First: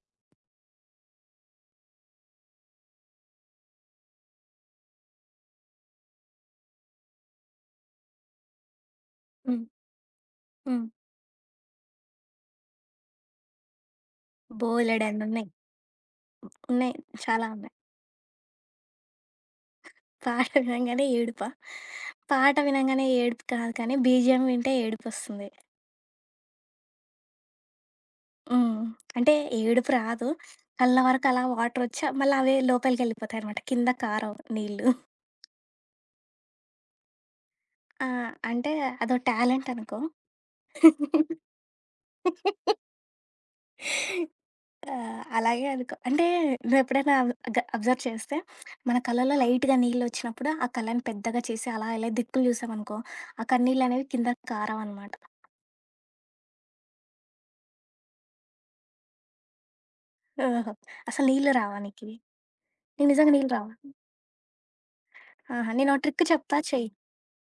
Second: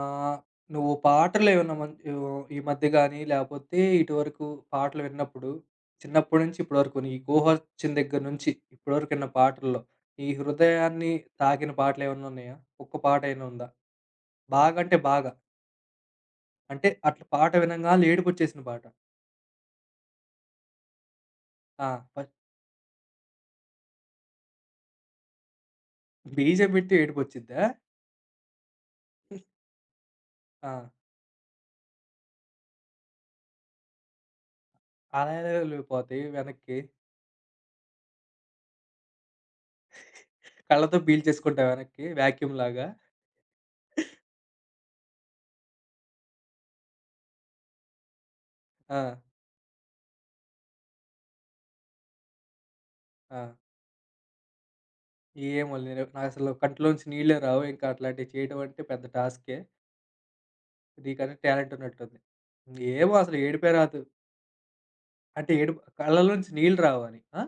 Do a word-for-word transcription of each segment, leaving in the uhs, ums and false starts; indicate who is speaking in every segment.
Speaker 1: ఆహ్, నువ్వు పాటలేమన్నా మన్ యో ఈ మధ్య గాని, లేపోతే ఇటువరకు పాటలు విన్నప్పుడు, చిన్నప్పటి నుంచి ఇప్పటి వరకు నీకు ఊహొచ్చిన దగ్గర నుంచి, ఇప్పటి వరకు విన్న
Speaker 2: హ్మ్.
Speaker 1: పాటల్లో, నీ
Speaker 2: హ్మ్.
Speaker 1: హృదయాన్ని తాకిన పాటలేమన్నా ఉన్నాయా? ఒక్క పాటైనా ఉందా? బాగా అంటే బాగా.
Speaker 2: బోలెడన్నున్నాయి. ఉన్నాయి.
Speaker 1: అంటే
Speaker 2: ఉన్నాయి
Speaker 1: అట్లా
Speaker 2: చాలా
Speaker 1: పాట
Speaker 2: ఉన్నాయి.
Speaker 1: వినంగాల్నే ఏడుపొచ్చేసిన పాట.
Speaker 2: పాట వినంగానే ఏడుపా?
Speaker 1: ఆ! ఫ
Speaker 2: పాట వినంగానే ఏడుపు కాదు, కానీ బీజీఎం వింటే ఏడుపొస్తుంది.
Speaker 1: బీజీఎం పెట్టి ఏడుపొచ్చిద్దా?
Speaker 2: హ్మ్. అంటే ఏడుపు రాదు.
Speaker 1: ఆ!
Speaker 2: కళ్ళ వరకు అలా వాటరొచ్చి మళ్ళీ అవే లోపలికెళ్ళిపోతాయనమాట. కింద కారవు నీళ్ళు.
Speaker 1: అలా ఎలా వెళ్ళిపోతాయి వెనక్కి?
Speaker 2: ఆ, అంటే అదో టాలెంట్ అనుకో.
Speaker 1: కళ్ళతో పీల్చేసుకుంటావా వెనక్కి వాక్యూమ్‌లాగా?
Speaker 2: ఆ, అలాగే అనుకో. అంటే నువ్వెప్పుడైనా గ అబ్జర్వ్ చేస్తే మన
Speaker 1: ఆ!
Speaker 2: కళ్ళలో లైట్‌గా నీళ్ళొచ్చినప్పుడు ఆ కళ్ళని పెద్దగా చేసి అలా ఇలా దిక్కులు చూసామనుకో,
Speaker 1: ఆ!
Speaker 2: ఆ కన్నీళ్ళనేవి కిందకి కారవనమాట.
Speaker 1: ఏమో నేను నాకసలు కంట్లోంచి నీళ్ళే రావు. ఇంకా అట్లాంటివి చేయడం అంటే పెద్ద టాస్కే.
Speaker 2: ఓహో! అసలు
Speaker 1: నీకన్నా
Speaker 2: నీళ్ళు
Speaker 1: టాలెంట్
Speaker 2: రావా నీకి?
Speaker 1: ఉన్నట్టుంది.
Speaker 2: నీకు
Speaker 1: ఏమో
Speaker 2: నిజంగా
Speaker 1: అసలు
Speaker 2: నీళ్ళు రావా?
Speaker 1: ఏడుపే రాదు. అంటే
Speaker 2: ఆహా,
Speaker 1: ఏడుపు
Speaker 2: నేనో ట్రిక్
Speaker 1: కళ్ళలోంచి
Speaker 2: చెప్తా,
Speaker 1: నీళ్ళు
Speaker 2: చెయ్.
Speaker 1: రావని. ఆ!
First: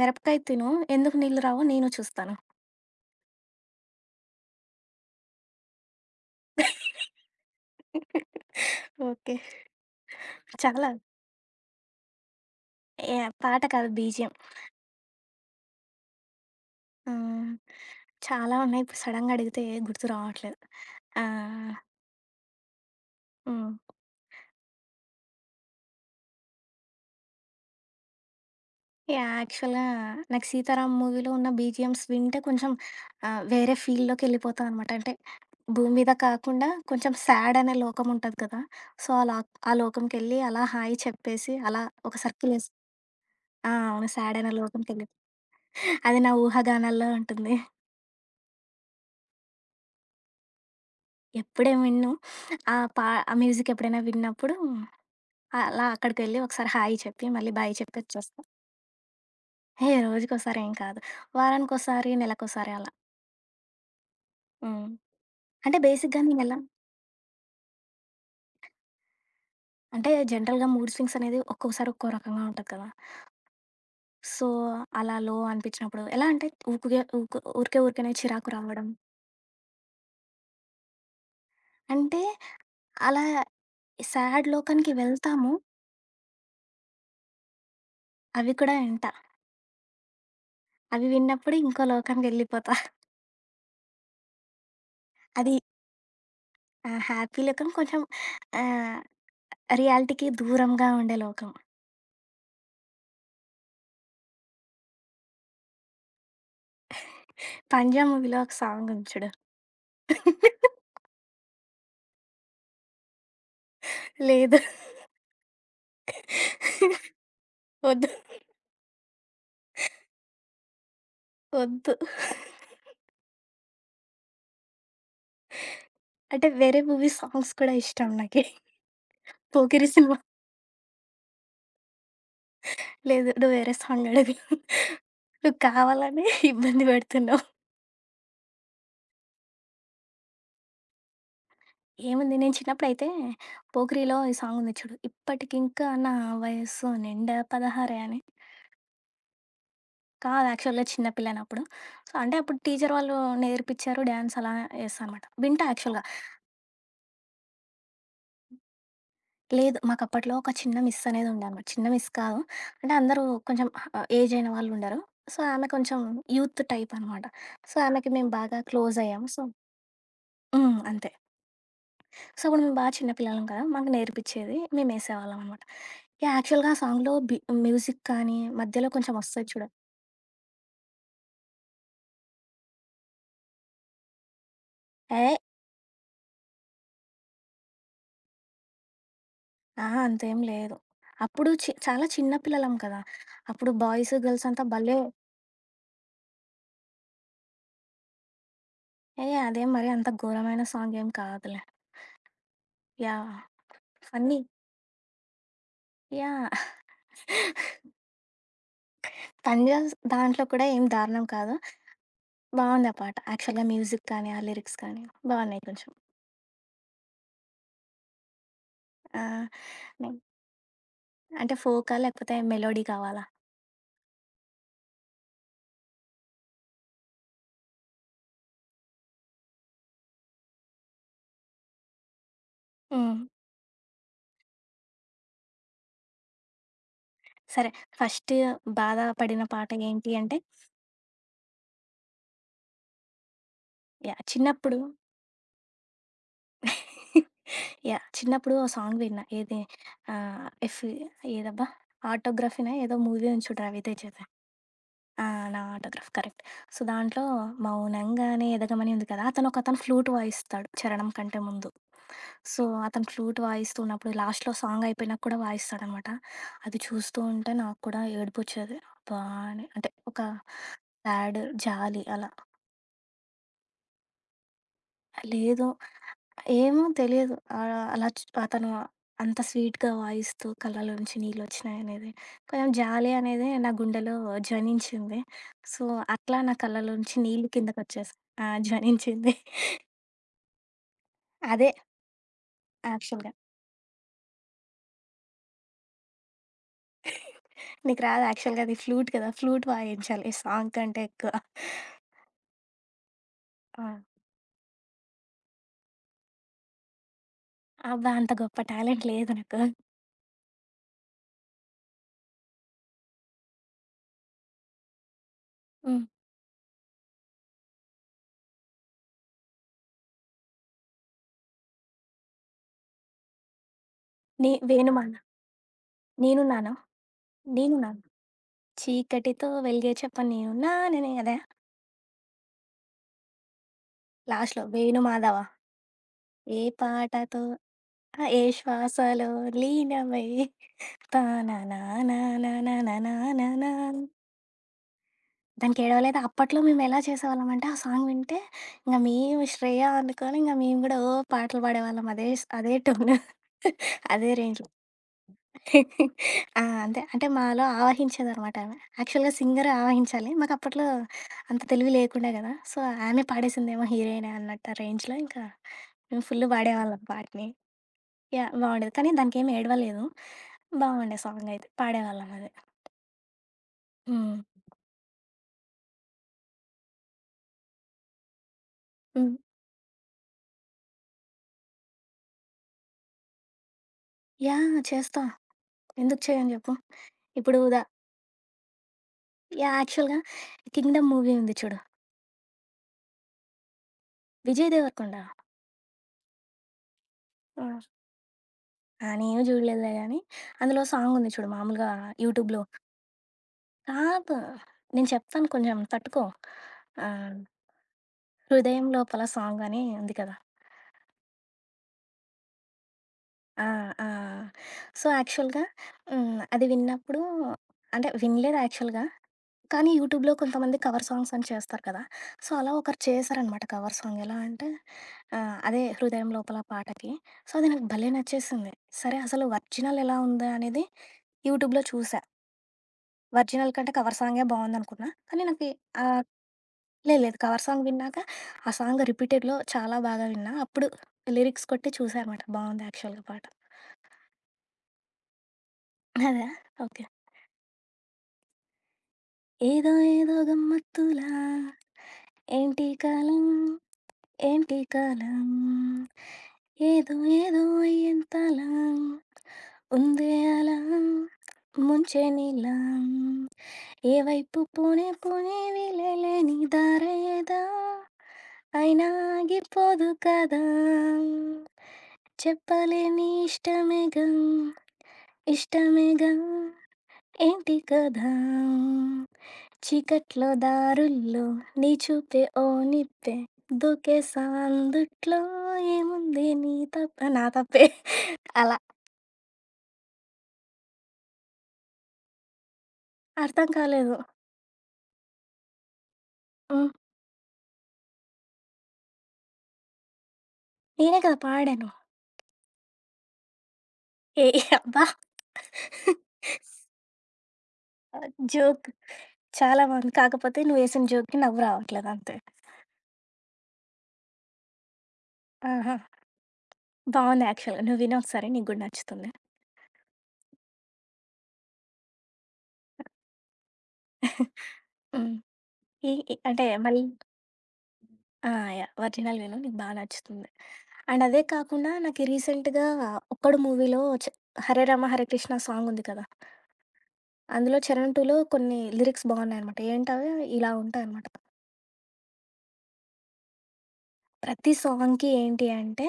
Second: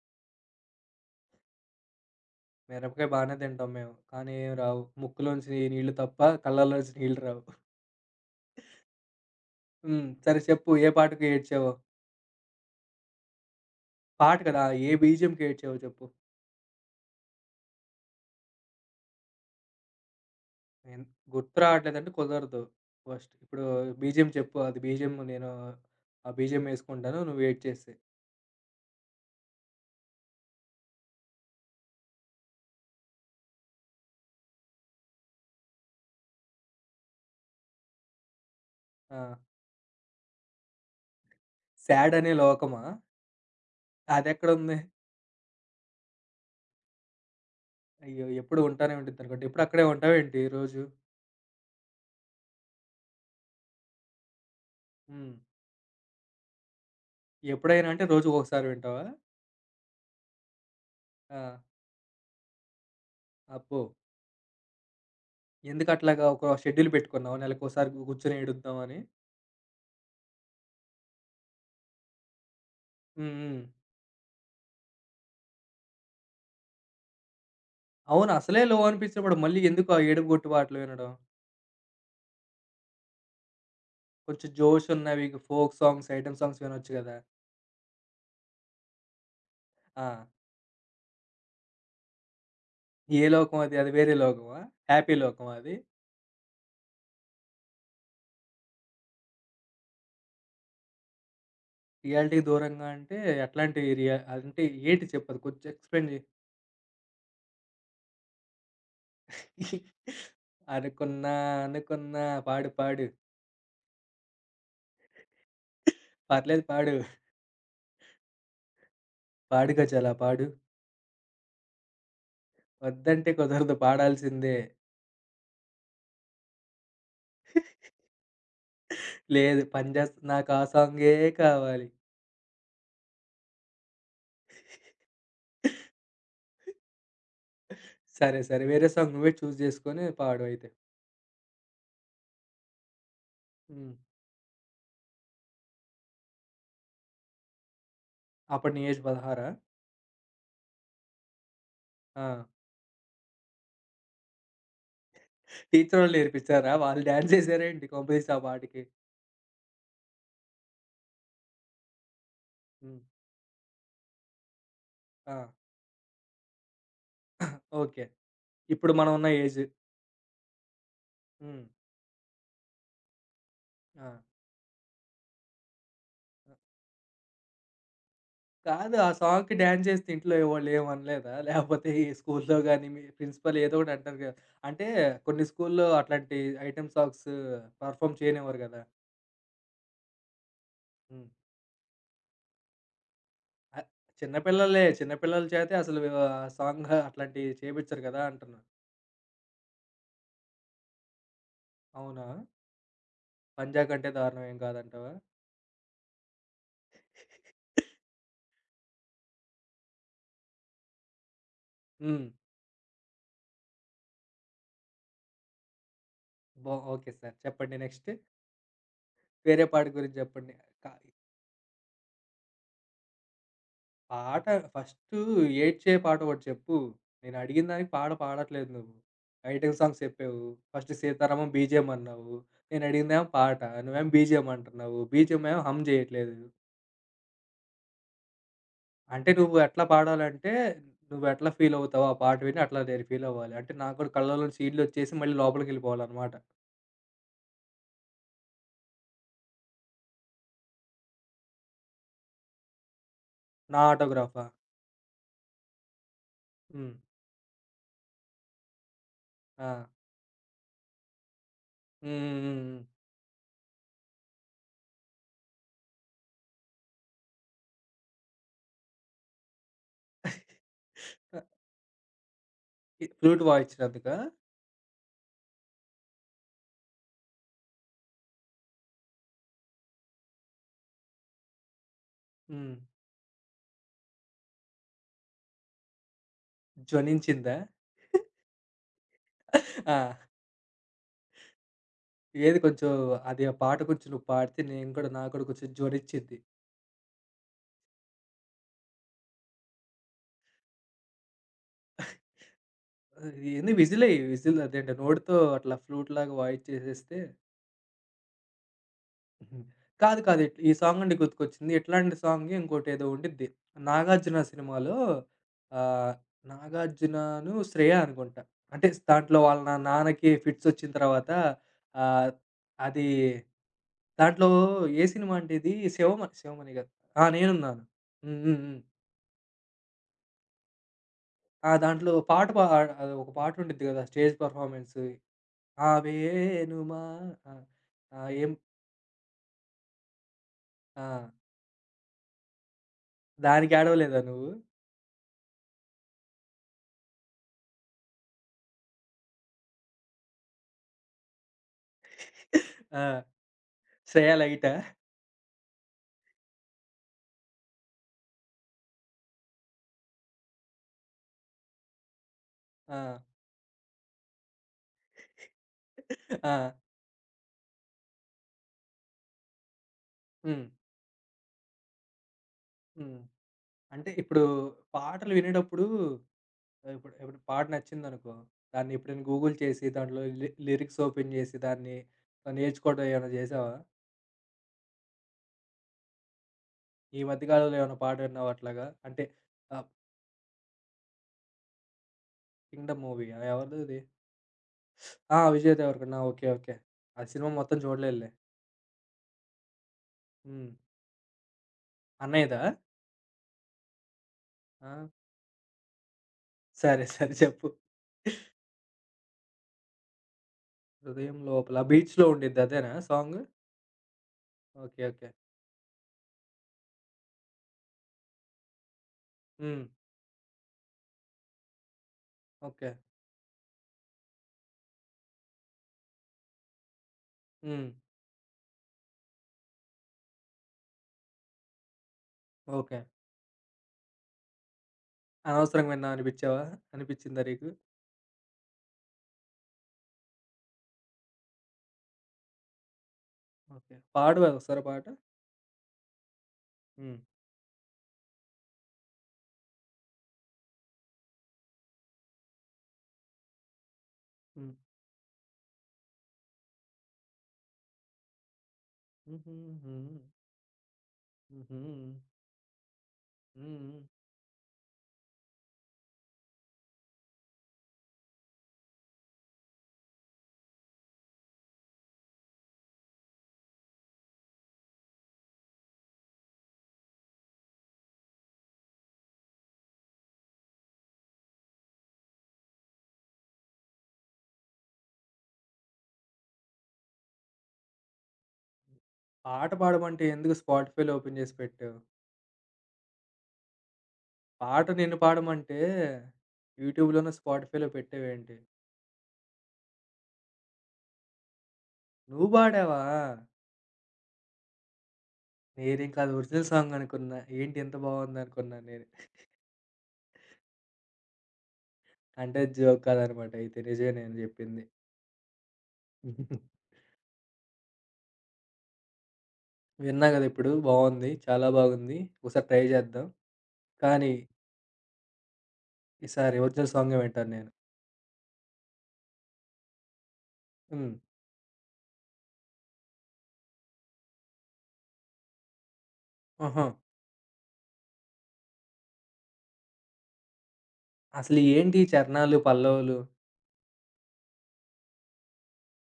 Speaker 2: మిరపకాయ తిను. ఎందుకు నీళ్ళు రావో నేను చూస్తాను.
Speaker 1: మిరపకాయ బానే తింటాం మేము. కానీ ఏం రావు. ముక్కులోంచి నీళ్ళు తప్ప కళ్ళలోంచి నీళ్ళు రావు.
Speaker 2: ఓకే.
Speaker 1: హ్మ్. సరే చెప్పు ఏ
Speaker 2: చాలా
Speaker 1: పాటకి ఏడ్చావో?
Speaker 2: ఏ పాట కాదు, బీజీఎం.
Speaker 1: పాట కదా! ఏ బీజీఎంకి ఏడ్చావో చెప్పు?
Speaker 2: హ్మ్. చాలా ఉన్నాయి. ఇప్పుడు సడెన్‌గా అడిగితే గుర్తు రావట్లేదు.
Speaker 1: ఎన్
Speaker 2: ఆ!
Speaker 1: గుర్తు రావట్లేదంటే కుదరదు. ఫస్ట్ ఇప్పుడు
Speaker 2: హ్మ్.
Speaker 1: బీజీఎం చెప్పు. అది బీజీఎం నేను ఆ బీజీఎం యేసుకుంటాను. నువ్వు ఏడ్చేసేయి.
Speaker 2: యాహ్, యాక్చువల్‌గా నాకు 'సీతారాం' మూవీలో ఉన్న బీజీఎమ్స్ వింటే కొంచెం ఆహ్, వేరే ఫీల్‌లోకెళ్ళిపోతా అనమాట. అంటే భూమి మీద కాకుండా కొంచెం సాడ్ అనే లోకం ఉంటది కదా! సో,
Speaker 1: ఆ!
Speaker 2: అలా ఆ లోకంకెళ్ళి అలా హాయ్ చెప్పేసి అలా
Speaker 1: 'సాడ్
Speaker 2: ఒక
Speaker 1: అనే
Speaker 2: సర్కిలేసి
Speaker 1: లోకమా'?
Speaker 2: ఆ, అవును, సాడ్ అనే
Speaker 1: అదెక్కడుంది?
Speaker 2: లోకంకెళ్ళి అది నా ఊహాగానాల్లో ఉంటుంది.
Speaker 1: అయ్యో! ఎప్పుడు ఉంటానే ఉండిద్దనుకుంటా. ఎప్పుడు అక్కడే ఉంటావేంటి రోజు?
Speaker 2: ఎప్పుడేం వినను. ఆ పా ఆ మ్యూజిక్ ఎప్పుడైనా విన్నప్పుడు
Speaker 1: హ్మ్.
Speaker 2: అలా అక్కడికెళ్ళి ఒకసారి హాయ్ చెప్పి మళ్ళీ బాయ్
Speaker 1: ఎప్పుడైనా
Speaker 2: చెప్పి
Speaker 1: అంటే
Speaker 2: వచ్చేస్తా.
Speaker 1: రోజుకొకసారి వింటావా?
Speaker 2: ఏ రోజుకోసారేం కాదు.
Speaker 1: ఆ!
Speaker 2: వారానికోసారి, నెలకోసారి అలా.
Speaker 1: అబ్బో!
Speaker 2: హ్మ్. అంటే బేసిక్‌గా
Speaker 1: ఎందుకట్లాగా ఒక
Speaker 2: నేనెలా
Speaker 1: షెడ్యూల్ పెట్టుకున్నావా? నెలకోసారి కూర్చొని ఏడుద్దామని?
Speaker 2: అంటే జనరల్‌గా మూడ్ స్వింగ్స్ అనేది ఒక్కోసారి ఒక్కో రకంగా ఉంటది కదా!
Speaker 1: హ్మ్. హ్మ్.
Speaker 2: సో, అలా లో అనిపించినప్పుడు ఎలా అంటే ఊకుగే ఊకు ఊరికే ఊరికేనే
Speaker 1: అవును.
Speaker 2: చిరాకు
Speaker 1: అసలే లో
Speaker 2: రావడం.
Speaker 1: అనిపించినప్పుడు మళ్ళీ ఎందుకు ఆ ఏడుపు గొట్టు పాటలు వినడం?
Speaker 2: అంటే అలా సాడ్
Speaker 1: కొంచెం
Speaker 2: లోకానికి
Speaker 1: జోషున్నవి
Speaker 2: వెళ్తాము.
Speaker 1: ఫోక్ సాంగ్స్, ఐటెమ్ సాంగ్స్ వినొచ్చు గదా!
Speaker 2: అవి కూడా వింటా.
Speaker 1: ఆ!
Speaker 2: అవి విన్నప్పుడు ఇంకో లోకానికి వెళ్ళిపోతా.
Speaker 1: ఏ లోకం అది? అది వేరే లోకమా? హ్యాపీ లోకమా
Speaker 2: అది
Speaker 1: అది?
Speaker 2: ఆహ్, హ్యాపీ లోకం కొంచెం ఆహ్, రియాలిటీకి దూరంగా ఉండే లోకం.
Speaker 1: రియాలిటీకి దూరంగా అంటే ఎట్లాంటి రియా అంటే ఏంటి చెప్పు అది కొంచెం ఎక్స్‌ప్లెయిన్
Speaker 2: 'పంజా' మూవీలో ఒక సాంగ్ ఉంది చూడు.
Speaker 1: జెయి? అనుకున్నా అనుకున్నా పాడు పాడు.
Speaker 2: లేదు.
Speaker 1: పర్లేదు పాడు.
Speaker 2: వద్దు.
Speaker 1: పాడుకో చాలా పాడు.
Speaker 2: వద్దు.
Speaker 1: వద్దంటే కుదరదు పాడాల్సిందే.
Speaker 2: అంటే వేరే మూవీ సాంగ్స్ కూడా ఇష్టం నాకి.
Speaker 1: లేదు పని
Speaker 2: 'పోకిరి'
Speaker 1: చేస్త
Speaker 2: సినిమా
Speaker 1: నాకు ఆ సాంగే కావాలి.
Speaker 2: లేదు, నువ్వు వేరే సాంగ్ అడుగు. నువ్వు కావాలనే ఇబ్బంది పెడుతున్నావు.
Speaker 1: సరే, సరే. వేరే సాంగ్ నువ్వే చూజ్ చేసుకొని పాడు అయితే.
Speaker 2: ఏముంది, నేను చిన్నప్పుడైతే
Speaker 1: హ్మ్.
Speaker 2: 'పోకిరి'లో ఈ సాంగ్ ఉంది చూడు. ఇప్పటికింకా నా వయస్సు నిండా పదహారే అని.
Speaker 1: అప్పుడు నీ ఏజ్ 16ఆ?
Speaker 2: కాదు, యాక్చువల్‌గా చిన్న పిల్లని అప్పుడు. సో,
Speaker 1: ఆ!
Speaker 2: అంటే అప్పుడు టీచర్ వాళ్ళు నేర్పించారు డాన్స్, అలా చేశా అనమాట. వింటా
Speaker 1: టీచర్
Speaker 2: యాక్చువల్‌గా.
Speaker 1: వాళ్ళు నేర్పించారా? వాళ్ళు డాన్స్ చేసారా ఏంటి కొంపదీసి ఆ పాటకి?
Speaker 2: లేదు, మాకప్పట్లో ఒక చిన్న మిస్ అనేది ఉండే అనమాట. చిన్న మిస్ కాదు. అంటే
Speaker 1: హ్మ్.
Speaker 2: అందరూ కొంచెం ఆహ్, ఏజ్ అయిన వాళ్ళు ఉండరు.
Speaker 1: ఆ!
Speaker 2: సో, ఆమె కొంచెం యూత్ టైప్ అనమాట. So,
Speaker 1: okay.
Speaker 2: ఆమెకి మేము బాగా
Speaker 1: ఇప్పుడు
Speaker 2: క్లోజ్
Speaker 1: మనం ఉన్న
Speaker 2: అయ్యాము. So
Speaker 1: age.
Speaker 2: హ్మ్. అంతే.
Speaker 1: హ్మ్.
Speaker 2: సో, అప్పుడు మేము బా చిన్న పిల్లలం కదా! మాకు
Speaker 1: ఆ!
Speaker 2: నేర్పిచ్చేది. మేమేసేవాళ్ళం అనమాట. యాహ్, యాక్చువల్‌గా ఆ సాంగ్‌లో బి మ్యూజిక్ కానీ, మధ్యలో
Speaker 1: కాదు. ఆ
Speaker 2: కొంచెం వస్తది
Speaker 1: సాంగ్‌కి
Speaker 2: చూడు.
Speaker 1: డాన్స్ చేస్తే ఇంట్లో వాళ్ళేమనలేదా? లేపోతే ఈ స్కూల్‌లో గాని, మీ ప్రిన్సిపల్ ఏదో ఒకటి అంటారు కదా! అంటే
Speaker 2: ఏయ్!
Speaker 1: కొన్ని స్కూల్‌లో అట్లాంటి ఐటెమ్ సాంగ్స్ పెర్ఫార్మ్ చేయనివ్వరు కదా!
Speaker 2: అహా, అంతేం లేదు.
Speaker 1: హ్మ్.
Speaker 2: అప్పుడు చి చాలా చిన్న పిల్లలం కదా! అప్పుడు
Speaker 1: అ
Speaker 2: బాయ్స్, గర్ల్స్ అంతా
Speaker 1: చిన్నపిల్లలే.
Speaker 2: భలే
Speaker 1: చిన్నపిల్లల చేతే అసలు ఆహ్, సాంగ్ అట్లాంటివి చేపిచ్చరు కదా! అంటున్నా.
Speaker 2: ఏహ్, అదేం మరి అంత ఘోరమైన సాంగ్ ఏం కాదులే.
Speaker 1: అవునా?
Speaker 2: యాహ్,
Speaker 1: పంజా కంటే
Speaker 2: ఫన్నీ.
Speaker 1: దారుణం ఏం కాదంటావా?
Speaker 2: యాహ్! తంజాస్ దాంట్లో కూడా ఏం దారుణం కాదు.
Speaker 1: హ్మ్.
Speaker 2: బావుంది ఆ పాట. యాక్చువల్‌గా మ్యూజిక్ కానీ, ఆ లిరిక్స్ కానీ బావున్నాయి కొంచెం.
Speaker 1: బా ఓకే సార్. చెప్పండి నెక్స్ట్.
Speaker 2: ఆ!
Speaker 1: వేరే పాట
Speaker 2: నే-
Speaker 1: గురించి చెప్పండి. క
Speaker 2: అంటే ఫోకా? లేకపోతే మెలోడీ కావాలా?
Speaker 1: పాట ఫస్టు ఏడ్చే పాట ఒకటి చెప్పు. నేనడిగిన దానికి పాట పాడట్లేదు నువ్వు. ఐటెమ్ సాంగ్స్ చెప్పావు. ఫస్ట్ 'సీతారామం' బీజీఎం అన్నావు.
Speaker 2: హ్మ్.
Speaker 1: నేనడిగిందేమో పాట. నువ్వేమో బీజీఎం అంటున్నావు. బీజీఎం ఏమో హమ్ జేయట్లేదు.
Speaker 2: సరే. ఫస్ట్ బాధ
Speaker 1: అంటే
Speaker 2: పడిన
Speaker 1: నువ్వు
Speaker 2: పాట
Speaker 1: ఎట్లా
Speaker 2: ఏంటి అంటే,
Speaker 1: పాడాలంటే నువ్వెట్లా ఫీలవుతావో ఆ పాట విని అట్లా నేను ఫీలవ్వాలి. అంటే నాకు కూడా
Speaker 2: యాహ్,
Speaker 1: కళ్ళలో నుంచి
Speaker 2: చిన్నప్పుడు
Speaker 1: నీళ్ళొచ్చేసి మళ్ళీ లోపలికెళ్ళిపోవాలనమాట.
Speaker 2: యాహ్, చిన్నప్పుడు ఓ సాంగ్ విన్నా. ఏది ఆహ్, ఎఫ్ ఏదబ్బా! ఆటోగ్రఫీనా ఏదో మూవీ ఉంది చూడు
Speaker 1: నా
Speaker 2: 'రవితేజది'.
Speaker 1: ఆటోగ్రాఫా?
Speaker 2: ఆ, నా ఆటోగ్రాఫ్ కరెక్ట్. సో,
Speaker 1: హ్మ్.
Speaker 2: దాంట్లో మౌనంగానే ఎదగమని ఉంది కదా! అతను
Speaker 1: ఆ!
Speaker 2: ఒకతను ఫ్లూట్ వాయిస్తాడు చరణం కంటే ముందు.
Speaker 1: హ్మ్. హ్మ్.
Speaker 2: సో,
Speaker 1: హ్మ్.
Speaker 2: అతను ఫ్లూట్ వాయిస్తున్నప్పుడు లాస్ట్‌లో సాంగ్ అయిపోయినాక కూడా వాయిస్తాడనమాట. అది చూస్తూ ఉంటే నాకు కూడా ఏడుపొచ్చేది. అబ్బా! అని అంటే ఒక
Speaker 1: హ్మ్.
Speaker 2: సాడ్, జాలి అలా
Speaker 1: ఫ్లూట్ వాయించినందుకా?
Speaker 2: లేదు, ఏమో తెలియదు. ఆహ్, అలా చ్ అతను అంత స్వీట్‌గా వాయిస్తూ కళ్ళలోంచి నీళ్ళొచ్చినాయనేది. కొంచెం
Speaker 1: హ్మ్.
Speaker 2: జాలి అనేది నా గుండెలో ధ్వనించింది. సో, అట్లా నా కళ్ళలోంచి నీళ్ళు
Speaker 1: ధ్వనించిందా?
Speaker 2: కిందకొచ్చేసాయి. ఆ, ధ్వనించింది.
Speaker 1: ఆ!
Speaker 2: అదే
Speaker 1: ఏది కొంచెం
Speaker 2: యాక్చువల్‌గా.
Speaker 1: అది ఆ పాట కొంచెం నువ్వు పాడితే నేను కూడా నాకు కూడా కొంచెం జోరిచ్చిద్ది.
Speaker 2: నీకు రాదు యాక్చువల్‌గా, అది ఫ్లూట్ కదా! ఫ్లూట్ వాయించాలి సాంగ్ కంటే ఎక్కువ.
Speaker 1: ఆహ్, ఏంది
Speaker 2: ఆ!
Speaker 1: విజిలే విజిల్ అదేంటి నోటితో అట్లా ఫ్లూట్‌లాగా వాయిచ్చేసేస్తే
Speaker 2: అబ్బా, అంత గొప్ప టాలెంట్ లేదు నాకు.
Speaker 1: కాదు కాదు ఇట్ ఈ సాంగ్ నుండి గుర్తుకొచ్చింది. ఇట్లాంటి సాంగే ఇంకోటేదో ఉండిద్ది. 'నాగార్జున' సినిమాలో
Speaker 2: హ్మ్.
Speaker 1: ఆహ్, 'నాగార్జునను శ్రేయ' అనుకుంటా. అంటే దాంట్లో వాళ్ళ నా నాన్నకి ఫిట్స్ వచ్చిన తర్వాత ఆహ్, అది దాంట్లో
Speaker 2: నీ
Speaker 1: ఏ
Speaker 2: వేణుమాన
Speaker 1: సినిమా అంటే ఇది 'శివమ'
Speaker 2: 'నేనున్నాను,
Speaker 1: 'శివమణి' కాదు. ఆ! 'నేనున్నాను.'
Speaker 2: నేనున్నాను
Speaker 1: హ్మ్. హ్మ్. హ్మ్.
Speaker 2: చీకటితో వెలిగే చెప్ప నేనున్నాననే' అదా?
Speaker 1: ఆ! దాంట్లో పాట పా ఆహ్, ఒక పాట ఉండిద్ది గదా! స్టేజ్
Speaker 2: లాస్ట్‌లో
Speaker 1: పెర్ఫార్మన్స్.
Speaker 2: 'వేణుమాధవ
Speaker 1: ఆవే
Speaker 2: ఏ
Speaker 1: నుమా
Speaker 2: పాటతో'
Speaker 1: ఆ!
Speaker 2: ఆ!
Speaker 1: ఆ!
Speaker 2: ఏ
Speaker 1: ఏం
Speaker 2: శ్వాసలో లీనమై
Speaker 1: ఆ!
Speaker 2: తాననానానానానానానా.
Speaker 1: దానికి ఏడవలేదా నువ్వు?
Speaker 2: దానికేడవలేదు. అప్పట్లో మేమెలా చేసేవాళ్ళమంటే ఆ సాంగ్ వింటే ఇంక మేము శ్రేయ అనుకోని ఇంక మేము గూడా ఓ పాటలు పాడేవాళ్ళం. అదే స్ అదే టోన్,
Speaker 1: ఆ! శ్రేయ
Speaker 2: అదే రేంజ్‌లో.
Speaker 1: లైటా?
Speaker 2: ఆ! అంతే. అంటే మాలో ఆవహించేదనమాట ఆమె. యాక్చువల్‌గా సింగర్ ఆవహించాలి. మాకప్పట్లో అంత తెలివి లేకుండే గదా! సో,
Speaker 1: ఆ!
Speaker 2: ఆమె పాడేసిందేమో హీరోయినే అన్నట్టు ఆ రేంజ్‌లో ఇంకా మేము ఫుల్
Speaker 1: ఆ!
Speaker 2: పాడేవాళ్ళం పాటని. యాహ్, బావుండేది. కానీ దానికేమి ఏడవలేదు.
Speaker 1: హ్మ్.
Speaker 2: బావుండే సాంగయితే. పాడేవాళ్ళం అది.
Speaker 1: హ్మ్. అంటే
Speaker 2: హ్మ్.
Speaker 1: ఇప్పుడు పాటలు వినేటప్పుడు ఆహ్, ఇప్పుడు ఇప్పుడు పాట నచ్చిందనుకో, దాన్ని ఎప్పుడైనా
Speaker 2: హ్మ్.
Speaker 1: గూగుల్ చేసి దాంట్లో లి లిరిక్స్ ఓపెన్ జేసి దాన్ని ఆహ్, నేర్చుకోవడం ఏమైనా జేసావా?
Speaker 2: యాహ్, చేస్తా. ఎందుకు చేయను జెప్పు?
Speaker 1: ఈ మధ్య
Speaker 2: ఇప్పుడు
Speaker 1: కాలంలో
Speaker 2: ద
Speaker 1: ఏమైనా పాట విన్నావా అట్లాగా? అంటే
Speaker 2: యాహ్,
Speaker 1: ఆహ్,
Speaker 2: యాక్చువల్‌గా 'కింగ్డమ్' మూవీ ఉంది చూడు.
Speaker 1: 'కింగ్డమ్' మూవీయా ఎవరిదది?
Speaker 2: విజయ్ దేవరకొండ.
Speaker 1: ఆ! 'విజయ్ దేవరకొండ.' ఆ! ఓకే. ఓకే. ఆ సినిమా మొత్తం
Speaker 2: హ్మ్.
Speaker 1: చూడలేదులే.
Speaker 2: ఆ, నేను జూడలేదులే గానీ,
Speaker 1: హ్మ్.
Speaker 2: అందులో సాంగుంది చూడు మామూలుగా
Speaker 1: అన్నయ్యదా?
Speaker 2: యూట్యూబ్‌లో. కాదు.
Speaker 1: ఆ!
Speaker 2: నేను చెప్తాను, కొంచెం తట్టుకో.
Speaker 1: సరే.
Speaker 2: ఆ!
Speaker 1: సరే. చెప్పు.
Speaker 2: 'హృదయం లోపల' సాంగ్ అని ఉంది కదా!
Speaker 1: హృదయం లోపల బీచ్‌లో ఉండిద్ది అదేనా సాంగు?
Speaker 2: ఆ! ఆ!
Speaker 1: ఓకే.
Speaker 2: So,
Speaker 1: okay.
Speaker 2: యాక్చువల్‌గా హ్మ్, అది విన్నప్పుడు అంటే వినలేదు యాక్చువల్‌గా.
Speaker 1: హ్మ్.
Speaker 2: కానీ యూట్యూబ్‌లో కొంతమంది కవర్ సాంగ్స్ అని చేస్తారు కదా! సో, అలా
Speaker 1: ఓకే.
Speaker 2: ఒకరు చేశారనమాట కవర్ సాంగ్. ఎలా అంటే ఆహ్, అదే 'హృదయం లోపల' పాటకి. సో, అది నాకు
Speaker 1: హ్మ్.
Speaker 2: భలే నచ్చేసింది. సరే అసలు ఒరిజినల్ ఎలా ఉందా అనేది యూట్యూబ్‌లో చూసా.
Speaker 1: ఓకే.
Speaker 2: ఒరిజినల్ కంటే కవర్ సాంగే బావుందనుకున్నా. కానీ నాకి
Speaker 1: అనవసరంగా విన్నాం
Speaker 2: ఆహ్,
Speaker 1: అనిపిచ్చావా?
Speaker 2: లేదు లేదు,
Speaker 1: అనిపిచ్చిందా
Speaker 2: కవర్
Speaker 1: నీకు?
Speaker 2: సాంగ్ విన్నాక ఆ సాంగ్ రిపీటెడ్‌లో చాలా బాగా విన్నా. అప్పుడు లిరిక్స్ కొట్టి చూసా అనమాట. బావుంది యాక్చువల్‌గా పాట.
Speaker 1: ఓకే. పాడవా ఒకసారి పాట?
Speaker 2: అదా? ఓకే.
Speaker 1: హ్మ్.
Speaker 2: ఏదో ఏదో గమ్మత్తులా, ఏంటి కాలం,
Speaker 1: హ్మ్.
Speaker 2: ఏంటి కాలం, ఏదో ఏదో అయ్యేంతలా,
Speaker 1: హుహుహు.
Speaker 2: ఉందే అలా
Speaker 1: హుహు.
Speaker 2: ముంచే నీళ్ళ,
Speaker 1: హ్మ్.
Speaker 2: ఏ వైపు పోనే పోనే వీలేలేని దారేదా, అయినా ఆగిపోదు కదా, చెప్పలేని ఇష్టమేగా, ఇష్టమేగా, ఏంటి కదా, చీకట్లో దారుల్లో నీ చూపే ఓ నిప్పే, దూకేసా అందుట్లో, ఏముంది నీ తప్ప నా తప్పే, అలా.
Speaker 1: పాట పాడమంటే ఎందుకు స్పాటిఫైలో ఓపెన్ చేసి పెట్టావు?
Speaker 2: అర్థం కాలేదు.
Speaker 1: పాట నిన్ను పాడమంటే
Speaker 2: ఉమ్,
Speaker 1: యూట్యూబ్‌లోనో, స్పాటిఫైలో పెట్టావేంటి?
Speaker 2: నేనే కదా పాడాను.
Speaker 1: నువ్వు పాడావా?
Speaker 2: ఏ అబ్బా
Speaker 1: నేనింక అది ఒరిజినల్ సాంగ్ అనుకున్నా. ఏంటి ఇంత బావుందనుకున్నాను
Speaker 2: జోక్
Speaker 1: నేను.
Speaker 2: చాలా బాగుంది, కాకపోతే నువ్వు వేసిన జోక్కి నవ్వు రావట్లేదు అంతే.
Speaker 1: అంటే జోక్ కాదనమాట అయితే. నిజమే నేను జెప్పింది.
Speaker 2: ఆహా, బాగుంది యాక్చువల్గా, నువ్వు విని ఒకసారి నీకు కూడా నచ్చుతుంది.
Speaker 1: విన్నా గదా ఇప్పుడు బావుంది. చాలా బాగుంది. ఒకసారి ట్రై జేద్దాం. కానీ
Speaker 2: ఉమ్, ఈ ఈ-
Speaker 1: ఈసారి
Speaker 2: అంటే
Speaker 1: ఒరిజినల్
Speaker 2: మళ్ళీ
Speaker 1: సాంగే వింటాను నేను.
Speaker 2: ఆ! యాహ్, ఒరిజినల్ విను. నీకు బా నచ్చుతుంది.
Speaker 1: హ్మ్.
Speaker 2: అండ్ అదే కాకుండా నాకీ రీసెంట్‌గా 'ఒక్కడు' మూవీలో చ 'హరే రామ హరే కృష్ణ' సాంగ్ ఉంది కదా!
Speaker 1: ఆహా!
Speaker 2: అందులో 'చరణ్ రెండులో' కొన్ని లిరిక్స్ బాగున్నాయనమాట. ఏంటవి, ఇలా ఉంటాయనమాట.
Speaker 1: అసలు ఏంటి ఈ చరణాలు, పల్లవులు?
Speaker 2: ప్రతి సాంగ్‌కి ఏంటి అంటే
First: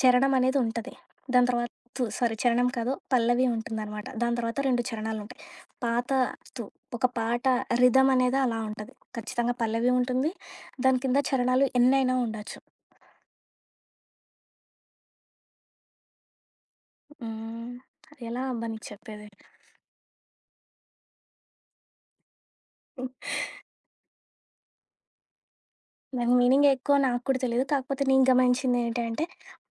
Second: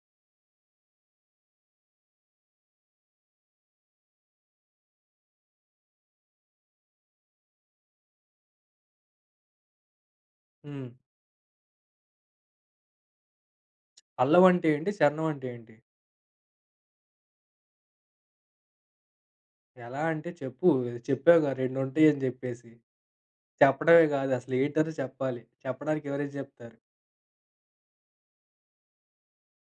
Speaker 2: చరణం అనేది ఉంటది. దాని తర్వాత తు సారీ చరణం కాదు, పల్లవి ఉంటుందనమాట. దాని తర్వాత రెండు చరణాలుంటాయి. పాత తు ఒక పాట రిథమ్ అనేది అలా ఉంటది. ఖచ్చితంగా పల్లవి ఉంటుంది.
Speaker 1: హ్మ్.
Speaker 2: దాని కింద చరణాలు ఎన్నైనా ఉండొచ్చు.
Speaker 1: పల్లవి అంటే ఏంటి? చరణం అంటే ఏంటి?
Speaker 2: హ్మ్. ఎలా అబ్బా నీకు చెప్పేది?
Speaker 1: ఎలా అంటే చెప్పు. చెప్పావుగా రెండు ఉంటాయని జెప్పేసి. చెప్పడమే గాదు అసలు ఏంటో చెప్పాలి. చెప్పడానికి ఎవరైనా
Speaker 2: దాని మీనింగ్
Speaker 1: జెప్తారు.
Speaker 2: ఎక్కువ నాకు కూడా తెలీదు. కాకపోతే నేను గమనించింది ఏంటంటే,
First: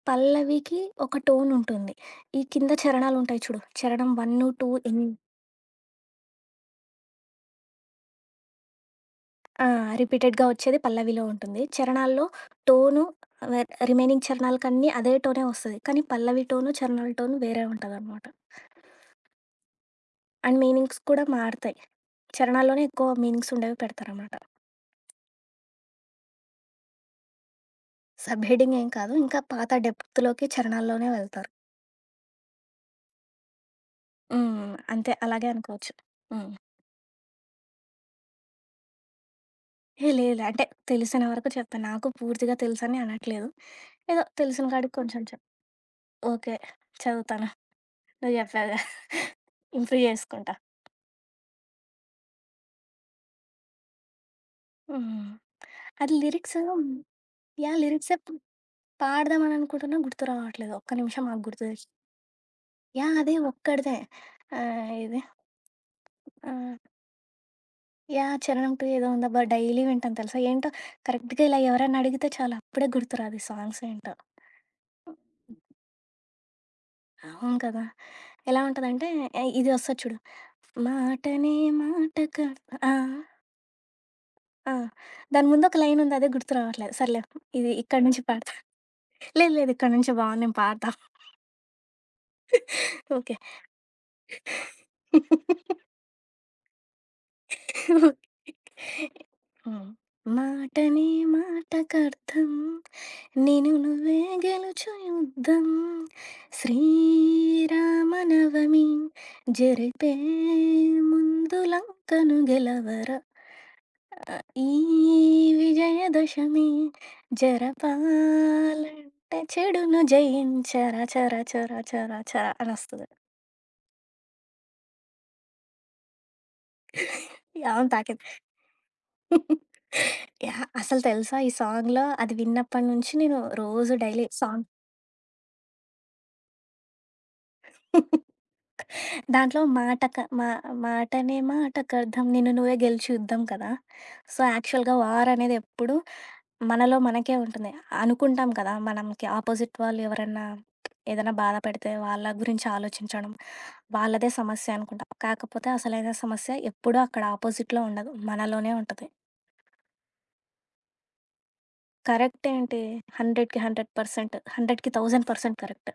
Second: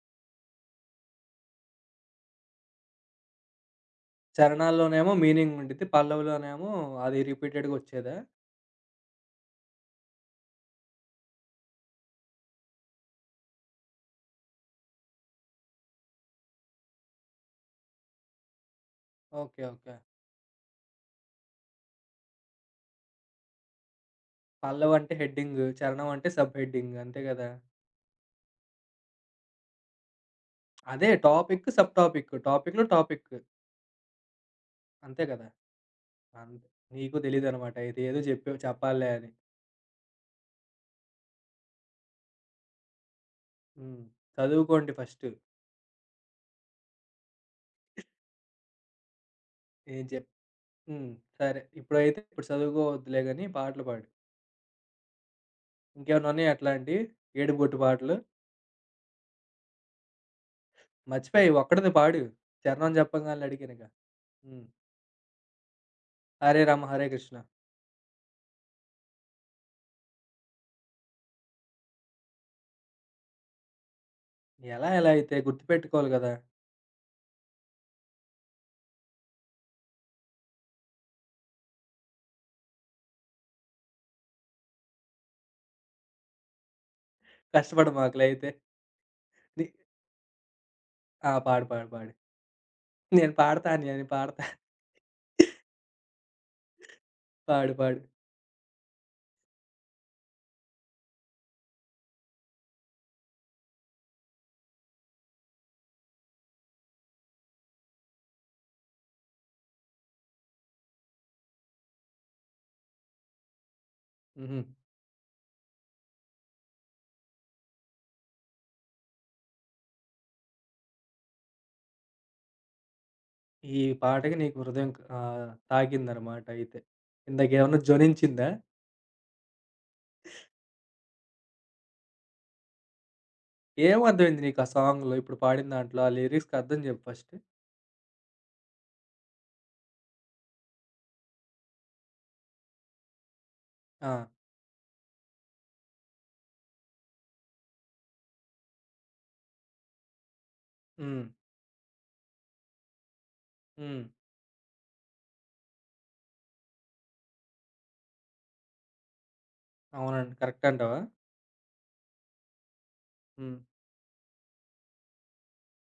Speaker 2: పల్లవికి ఒక టోన్ ఉంటుంది. ఈ కింద చరణాలుంటాయి చూడు. చరణం ఒకటి, రెండు ఇన్
Speaker 1: చరణాల్లోనేమో మీనింగ్ ఉండిద్ది. పల్లవిలోనేమో అది రిపీటెడ్‌గా వచ్చేదా?
Speaker 2: ఆ! రిపీటెడ్‌గా వచ్చేది పల్లవిలో ఉంటుంది. చరణాల్లో టోను ఆహ్, రిమైనింగ్ చరణాలకన్నీ అదే టోనే వస్తది. కానీ పల్లవి టోను, చరణాల టోను వేరే ఉంటదనమాట.
Speaker 1: ఓకే. ఓకే.
Speaker 2: అండ్ మీనింగ్స్ కూడా మారతాయి. చరణాల్లోనే ఎక్కువ మీనింగ్స్ ఉండేవి పెడతారనమాట.
Speaker 1: పల్లవంటే హెడ్డింగ్. చరణం అంటే సబ్ హెడ్డింగ్ అంతే గదా!
Speaker 2: సబ్ హెడింగ్ ఏం కాదు. ఇంకా పాత డెప్త్‌లోకి
Speaker 1: అదే
Speaker 2: చరణాల్లోనే వెళ్తారు.
Speaker 1: Topic, sub topic. టాపిక్‌లో టాపిక్.
Speaker 2: హ్మ్, అంతే
Speaker 1: అంతే గదా!
Speaker 2: అలాగే అనుకోవచ్చు. హ్మ్.
Speaker 1: అంతే. నీకు తెలీదనమాట. ఇది ఏదో చెప్పావు చెప్పాలిలే అని.
Speaker 2: ఏ లేదు లే. అంటే తెలిసిన వరకు చెప్తాను. నాకు పూర్తిగా తెలుసని అనట్లేదు.
Speaker 1: హ్మ్.
Speaker 2: ఏదో తెలిసిన
Speaker 1: చదువుకోండి
Speaker 2: కాడికి కొంచెం
Speaker 1: ఫస్ట్.
Speaker 2: చెప్ ఓకే. చదువుతాను. నువ్వు చెప్పావుగా,
Speaker 1: ఏం
Speaker 2: ఇంప్రూవ్
Speaker 1: చెప్
Speaker 2: చేసుకుంటా.
Speaker 1: హ్మ్. సరే. ఇప్పుడైతే ఇప్పుడు చదువుకోవద్దులే గాని పాటలు పాడు.
Speaker 2: హ్మ్. అది
Speaker 1: ఇంకేమన్నా ఉన్నాయా
Speaker 2: లిరిక్స్
Speaker 1: అట్లాంటియి?
Speaker 2: యాహ్,
Speaker 1: ఏడుపోటు పాటలు?
Speaker 2: లిరిక్సే ప్ పాడదామని అనుకుంటున్నా, గుర్తు రావట్లేదు. ఒక్క నిమిషం ఆగు,
Speaker 1: మర్చిపోయా ఇవి
Speaker 2: గుర్తు
Speaker 1: ఒక్కటిది
Speaker 2: తెచ్చుకు.
Speaker 1: పాడు. చరణం
Speaker 2: యాహ్, అదే
Speaker 1: చెప్పంగాల్నే అడిగానుగా.
Speaker 2: ఒక్కడిదే.
Speaker 1: హ్మ్.
Speaker 2: ఆహ్, ఏది
Speaker 1: 'హరే
Speaker 2: ఆహ్,
Speaker 1: రామ హరే కృష్ణ.'
Speaker 2: యాహ్, చరణం రెండు ఏదో ఉందబ్బా! డైలీ వింటాను తెలుసా? ఏంటో కరెక్ట్‌గా ఇలా ఎవరైనా అడిగితే చాలు అప్పుడే గుర్తురాదు ఈ సాంగ్స్ ఏంటో.
Speaker 1: ఎలా ఎలా అయితే? గుర్తుపెట్టుకోవాలి గదా!
Speaker 2: అవును కదా! ఎలా ఉంటదంటే ఆహ్, ఇది ఒస్తది చూడు. మాటనే మాట కా ఆ! ఆ! దాని ముందు ఒక లైన్ ఉంది, అదే గుర్తు రావట్లేదు. సర్లే, ఇది ఇక్కడి నుంచి
Speaker 1: కష్టపడమాకులే అయితే.
Speaker 2: పాడతా. లేదు లేదు,
Speaker 1: ని
Speaker 2: ఇక్కడి నుంచి బావుంది నేను పాడతా.
Speaker 1: ఆ! పాడు, పాడు, పాడు. నేను
Speaker 2: ఓకే.
Speaker 1: పాడతా నేను పాడతా. పాడు, పాడు.
Speaker 2: హ్మ్. మాటనే మాటకర్థం. నేను నువ్వే గెలుచు యుద్ధం. శ్రీరామనవమి జరిపే ముందు లంకను గెలవరా! ఆ,
Speaker 1: హుహు.
Speaker 2: ఈ విజయదశమి జరపాలంటే చెడును జయించర, చర చర చర చర అని వస్తుంది.
Speaker 1: ఈ పాటకి నీకు హృదయం ఆహ్, తాకిందనమాట అయితే. ఇందాకేమన్నా
Speaker 2: అవును, తాకింది.
Speaker 1: జ్వలించిందా?
Speaker 2: యా, అసలు తెలుసా ఈ సాంగ్ లో అది విన్నప్పటి నుంచి నేను రోజు డైలీ
Speaker 1: ఏమర్థమైంది నీకు ఆ
Speaker 2: సాంగ్.
Speaker 1: సాంగ్‌లో ఇప్పుడు పాడిన దాంట్లో? ఆ లిరిక్స్‌కి అర్థం జెప్పు ఫస్ట్.
Speaker 2: దాంట్లో మాట క- మా మాటనే మాటకు అర్థం, నిన్ను నువ్వే గెలిచి యుద్ధం కదా.
Speaker 1: ఆ!
Speaker 2: సో యాక్చువల్గా వార్ అనేది ఎప్పుడు మనలో మనకే ఉంటుంది. అనుకుంటాం కదా! మనకి ఆపోజిట్ వాళ్ళు ఎవరన్నా
Speaker 1: హ్మ్.
Speaker 2: ఏదైనా బాధ పెడితే వాళ్ళ గురించి ఆలోచించడం,
Speaker 1: హ్మ్.
Speaker 2: వాళ్ళదే సమస్య అనుకుంటాం. కాకపోతే అసలైన సమస్య ఎప్పుడూ అక్కడ ఆపోజిట్‌లో ఉండదు, మనలోనే ఉంటది.
Speaker 1: అవునండి. కరెక్ట్ అంటావా?
Speaker 2: కరెక్ట్ ఏంటి,
Speaker 1: హ్మ్.
Speaker 2: వందకి వంద శాతం, వందకి వెయ్యి శాతం కరెక్ట్.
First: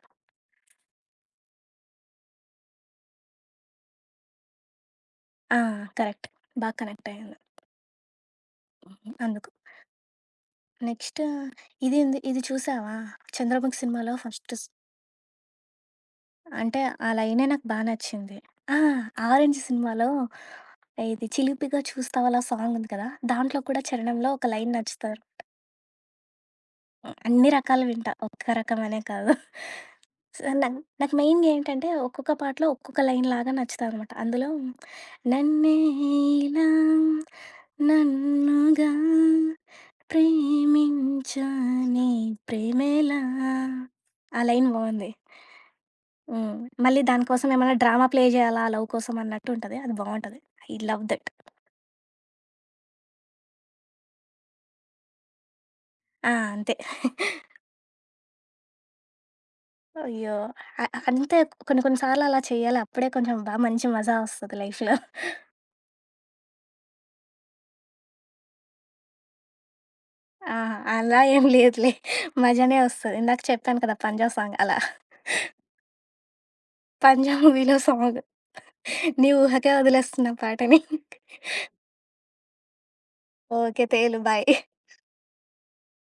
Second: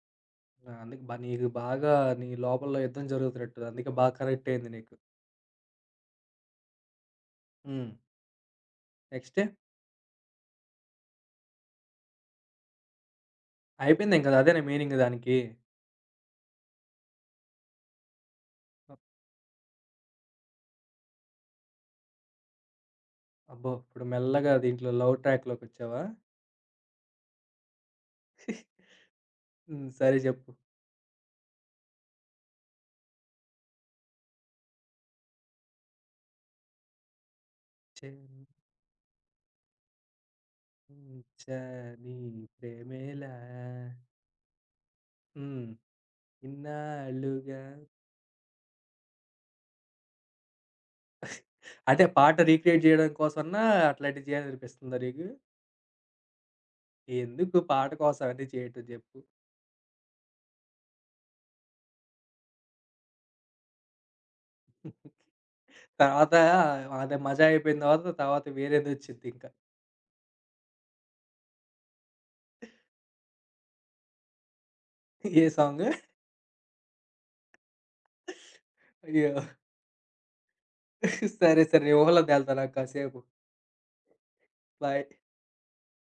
Speaker 1: అందుకే బా నీకు బాగా నీ లోపల యుద్ధం జరుగుతున్నట్టుంది. అందుకే బాగా కనెక్ట్ అయింది నీకు.
Speaker 2: ఆ! కరెక్ట్. బా కనెక్ట్ అయ్యాను.
Speaker 1: హ్మ్. నెక్స్ట్
Speaker 2: అందుకు. నెక్స్ట్ ఇదేంది ఇది చూసావా 'చంద్రముఖి' సినిమాలో
Speaker 1: అయిపోయిందింక
Speaker 2: ఫస్ట్
Speaker 1: అదేనా మీనింగ్ దానికి?
Speaker 2: అంటే ఆ లైనే నాకు బా నచ్చింది. ఆ! 'ఆరెంజ్' సినిమాలో ఇది 'చిలిపిగా చూస్తావలా' సాంగ్ ఉంది కదా! దాంట్లో
Speaker 1: అబ్బో!
Speaker 2: కూడా
Speaker 1: ఇప్పుడు
Speaker 2: చరణంలో ఒక
Speaker 1: మెల్లగా
Speaker 2: లైన్
Speaker 1: దీంట్లో లవ్
Speaker 2: నచ్చుతారు.
Speaker 1: ట్రాక్‌లోకొచ్చావా?
Speaker 2: అన్ని రకాలు వింటా, ఒక్క రకం అనే కాదు.
Speaker 1: హ్మ్. సరే
Speaker 2: సో,
Speaker 1: చెప్పు.
Speaker 2: నాకు నాకు మెయిన్‌గా ఏంటంటే ఒక్కొక్క పాటలో ఒక్కొక్క లైన్ లాగా నచ్చుతాదనమాట. అందులో నన్నే ఇలా నన్నుగా ప్రేమించని
Speaker 1: చెంచాని
Speaker 2: ప్రేమేలా
Speaker 1: ప్రేమేలా
Speaker 2: ఆ లైన్ బావుంది.
Speaker 1: హ్మ్.
Speaker 2: హ్మ్. మళ్ళీ దాని కోసం
Speaker 1: ఇన్నాళ్ళుగా
Speaker 2: ఏమైనా డ్రామా ప్లే జేయాలా లవ్ కోసం అన్నట్టు ఉంటది. అది బావుంటది. I love that.
Speaker 1: అంటే పాట రీక్రియేట్ జేయడం కోసమన్నా అట్లాంటివి చేయాలనిపిస్తుందా నీకు?
Speaker 2: ఆ! అంతే.
Speaker 1: ఎందుకు పాట కోసం అన్ని చేయటం చెప్పు.
Speaker 2: అయ్యో! అ అంతే, కొన్ని కొన్ని సార్లు అలా చేయాలి. అప్పుడే కొంచెం బా మంచి మజా వస్తది లైఫ్‌లో.
Speaker 1: తర్వాత అదే మజా అయిపోయిన తర్వాత, తర్వాత వేరేదొచ్చిద్దింక.
Speaker 2: ఆ! అలా ఏం లేదులే. మజానే వస్తది. ఇందాక చెప్పాను కదా 'పంజా' సాంగ్ అలా.
Speaker 1: ఏ సాంగు?
Speaker 2: 'పంజా' మూవీలో సాంగ్. నీ
Speaker 1: అయ్యో!
Speaker 2: ఊహకే వదిలేస్తున్న పాటని.
Speaker 1: సరే సరే. నీ ఊహల్లో తేలుతా నాకు కాసేపు.
Speaker 2: ఓకే. తేలు బాయ్.
Speaker 1: బాయ్.